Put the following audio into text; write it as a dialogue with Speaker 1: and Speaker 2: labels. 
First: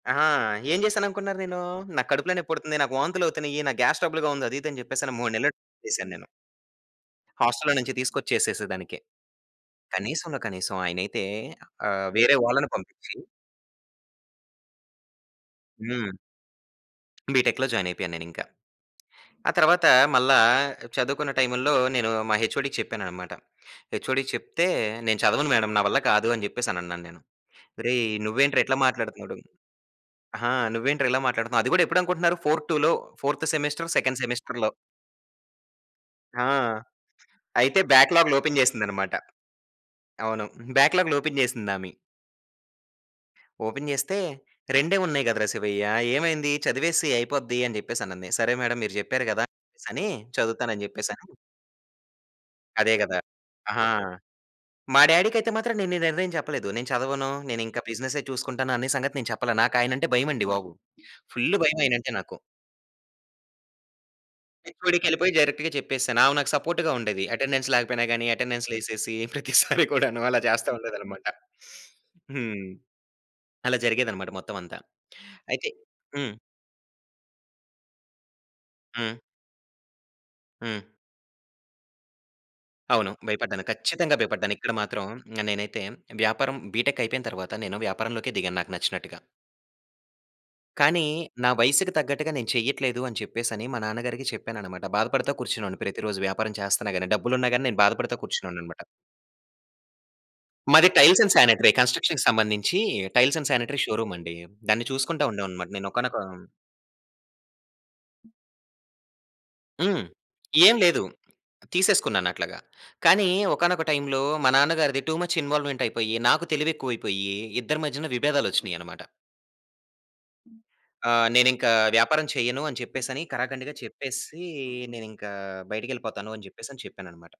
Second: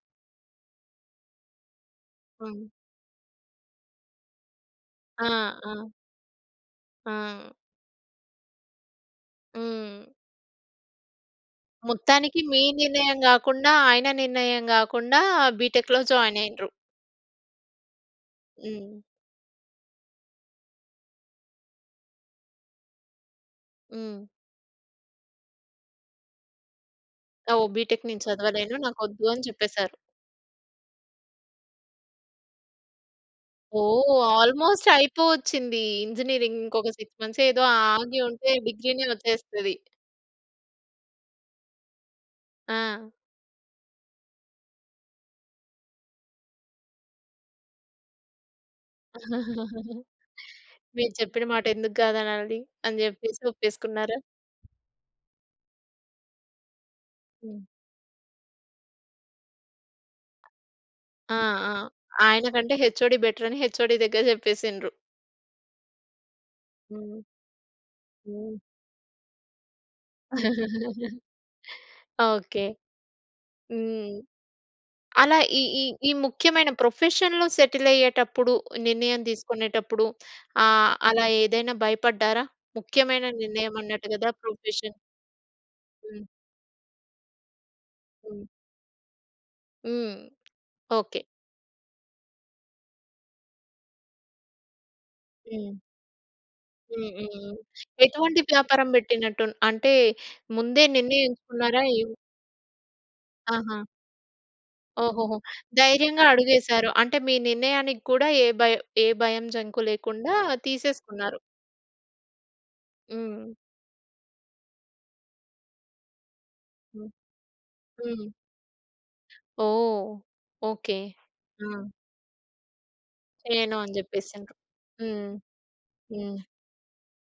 Speaker 1: అహా! ఏం చేశాననుకున్నారు నేను? నా కడుపులో
Speaker 2: హ్మ్.
Speaker 1: నెప్పుడుతుంది. నాకు వాంతులవుతున్నాయి. నాకు గ్యాస్ ట్రబుల్‌గా ఉంది. అది ఇది అని చెప్పేసి
Speaker 2: ఆ!
Speaker 1: 3 నెలలు
Speaker 2: ఆ!
Speaker 1: చేశాను నేను.
Speaker 2: ఆ!
Speaker 1: హోస్టల్‌లో నుంచి తీసుకొచ్చేసేసేదానికి.
Speaker 2: హ్మ్.
Speaker 1: కనీసంలో కనీసం ఆయనైతే ఆహ్, వేరే
Speaker 2: మొత్తానికి మీ
Speaker 1: వాళ్ళని పంపించి
Speaker 2: నిర్ణయం గాకుండా ఆయన నిర్ణయం గాకుండా బిటెక్‌లో
Speaker 1: హ్మ్.
Speaker 2: జాయిన్ అయ్యిండ్రు.
Speaker 1: బిటెక్‌లో జాయిన్ అయిపోయాను నేనింకా.
Speaker 2: హ్మ్.
Speaker 1: ఆ తర్వాత మల్ల చదువుకున్న టైముల్లో నేను మా హెచ్ఓడికి చెప్పానన్నమాట.
Speaker 2: హ్మ్.
Speaker 1: హెచ్ఓడికి చెప్తే, "నేను చదవను మేడమ్ నా వల్ల కాదు" అని చెప్పేసి అనన్నాను నేను.
Speaker 2: ఓహ్! బిటెక్
Speaker 1: "ఒరేయ్!
Speaker 2: నేను
Speaker 1: నువ్వేంట్రా
Speaker 2: చదవలేను
Speaker 1: ఇట్లా
Speaker 2: నాకొద్దు
Speaker 1: మాట్లాడుతున్నాడు
Speaker 2: అని చెప్పేసారు.
Speaker 1: ఆ! నువ్వేంట్రా ఇలా మాట్లాడుతున్నావు" అది కూడా ఎప్పుడు అనుకుంటున్నారు ఫోర్ టులో ఫోర్త్ సెమెస్టర్
Speaker 2: ఓహ్!
Speaker 1: సెకండ్ సెమిస్టర్‌లో.
Speaker 2: ఆల్మోస్ట్ అయిపోవచ్చింది.
Speaker 1: ఆ!
Speaker 2: ఇంజినీరింగ్ ఇంకొక 6 మంత్స్ ఏదో
Speaker 1: అయితే
Speaker 2: ఆగి
Speaker 1: బ్యాక్‌లాగ్లు
Speaker 2: ఉంటే
Speaker 1: ఓపెన్
Speaker 2: డిగ్రీ‌నే
Speaker 1: చేసిందనమాట.
Speaker 2: వచ్చేస్తది.
Speaker 1: అవును. బ్యాక్‌లాగ్లు ఓపెన్ చేసిందామె.
Speaker 2: ఆ!
Speaker 1: ఓపెన్ చేస్తే "రెండే ఉన్నాయి కదరా! శివయ్య. ఏమైంది? చదివేసేయి అయిపోద్ది" అని చెప్పేసి అనంది. సరే! మేడమ్ మీరు చెప్పారు కదా! అనేసనీ చదువుతాను అని
Speaker 2: మీరు
Speaker 1: చెప్పేసను
Speaker 2: చెప్పిన మాట ఎందుకు కాదనాలి
Speaker 1: అదే
Speaker 2: అని
Speaker 1: కదా!
Speaker 2: చెప్పేసి
Speaker 1: ఆహా!
Speaker 2: ఒప్పేసుకున్నారా?
Speaker 1: మా డాడీకైతే మాత్రం నేను ఈ నిర్ణయం చెప్పలేదు. నేను చదవను,
Speaker 2: హ్మ్.
Speaker 1: నేను ఇంకా బిజినెస్సే చూసుకుంటాను అన్న సంగతి నేను చెప్పలే. నాకు ఆయనంటే భయం అండి బాబు.
Speaker 2: ఆ!
Speaker 1: ఫుల్
Speaker 2: ఆ!
Speaker 1: భయం ఆయన అంటే నాకు.
Speaker 2: ఆయన కంటే హెచ్ఓడి బెటరని హెచ్ఓడి దగ్గర చెప్పేసిండ్రు.
Speaker 1: హెచ్ఓడికి యెళ్ళిపోయి డైరెక్ట్‌గా చెప్పేసాను. ఆమె నాకు సపోర్ట్‌గా
Speaker 2: హ్మ్.
Speaker 1: ఉండేది. అటెండెన్స్ లేకపోయినా గాని
Speaker 2: హ్మ్.
Speaker 1: అటెండెన్స్ లేసేసి, ప్రతిసారి కూడాను అలా చేస్తూ ఉండేదనమాట.
Speaker 2: ఓకే.
Speaker 1: హ్మ్. అలా
Speaker 2: హ్మ్.
Speaker 1: జరిగేదనమాట మొత్తం అంతా.
Speaker 2: అలా ఈ
Speaker 1: అయితే
Speaker 2: ఈ ఈ
Speaker 1: హ్మ్.
Speaker 2: ముఖ్యమైన ప్రొఫెషన్‌లో సెటిల్ అయ్యేటప్పుడు, నిర్ణయం
Speaker 1: హ్మ్.
Speaker 2: తీసుకునేటప్పుడు
Speaker 1: హ్మ్.
Speaker 2: ఆహ్, అలా ఏదైనా భయపడ్డారా?
Speaker 1: అవును.
Speaker 2: ముఖ్యమైన
Speaker 1: భయపడ్డాను.
Speaker 2: నిర్ణయం అన్నట్టు
Speaker 1: ఖచ్చితంగా
Speaker 2: కదా!
Speaker 1: భయపడ్డాను. ఇక్కడ
Speaker 2: ప్రొఫెషన్.
Speaker 1: మాత్రం నేనైతే
Speaker 2: హ్మ్.
Speaker 1: వ్యాపారం బిటెక్ అయిపోయిన తర్వాత నేను వ్యాపారంలోకే
Speaker 2: హ్మ్.
Speaker 1: దిగాను నాకు నచ్చినట్టుగా.
Speaker 2: హ్మ్.
Speaker 1: కానీ
Speaker 2: ఓకే.
Speaker 1: నా వయసుకు తగ్గట్టుగా నేను చెయ్యట్లేదు అని చెప్పేసనీ మా నాన్నగారికి చెప్పానన్నమాట. బాధపడతా
Speaker 2: హ్మ్.
Speaker 1: కూర్చునేవాడిని ప్రతిరోజు. వ్యాపారం చేస్తన్న గాని
Speaker 2: హ్మ్. హ్మ్.
Speaker 1: డబ్బులు ఉన్న
Speaker 2: హ్మ్.
Speaker 1: గాని నేను బాధపడతా
Speaker 2: ఎటువంటి
Speaker 1: కూర్చునేవాడినన్నమాట.
Speaker 2: వ్యాపారం పెట్టినట్టు అంటే ముందే
Speaker 1: మాది టైల్స్ అండ్ సానిటరీ
Speaker 2: నిర్ణయించుకున్నారా ఏం
Speaker 1: కన్స్ట్రక్షన్‌కి సంబంధించి టైల్స్ అండ్ సానిటరీ
Speaker 2: ఆహా!
Speaker 1: షోరూమండి. దాన్ని చూసుకుంటా
Speaker 2: ఓహోహో!
Speaker 1: ఉండేవాడిని అన్నమాట. నేను ఒకానొక
Speaker 2: ధైర్యంగా అడుగేసారు. అంటే మీ నిర్ణయానికి కూడా ఏ భయ ఏ భయం జంకు
Speaker 1: హ్మ్.
Speaker 2: లేకుండా
Speaker 1: ఏం లేదు.
Speaker 2: తీసేసుకున్నారు.
Speaker 1: తీసేసుకున్నాను అట్లాగా. కానీ
Speaker 2: హ్మ్.
Speaker 1: ఒకానొక టైమ్‌లో మా నాన్నగారిది టూ ముచ్ ఇన్వాల్వ్‌మెంట్ అయిపోయి, నాకు
Speaker 2: హ్మ్.
Speaker 1: తెలివెక్కువైపోయి ఇద్దరి మధ్యన
Speaker 2: హ్మ్.
Speaker 1: విభేదాలు వచ్చినయి అన్నమాట.
Speaker 2: ఓహ్! ఓకే.
Speaker 1: ఆహ్, నేనింకా
Speaker 2: హ్మ్.
Speaker 1: వ్యాపారం చేయను అని చెప్పేసనీ కరాకండిగా
Speaker 2: చేయను అని
Speaker 1: చెప్పేసి,
Speaker 2: చెప్పేసిండ్రు. హ్మ్.
Speaker 1: నేనింకా బయటికెళ్ళిపోతాను
Speaker 2: హ్మ్.
Speaker 1: అని చెప్పేసి చెప్పాను అన్నమాట.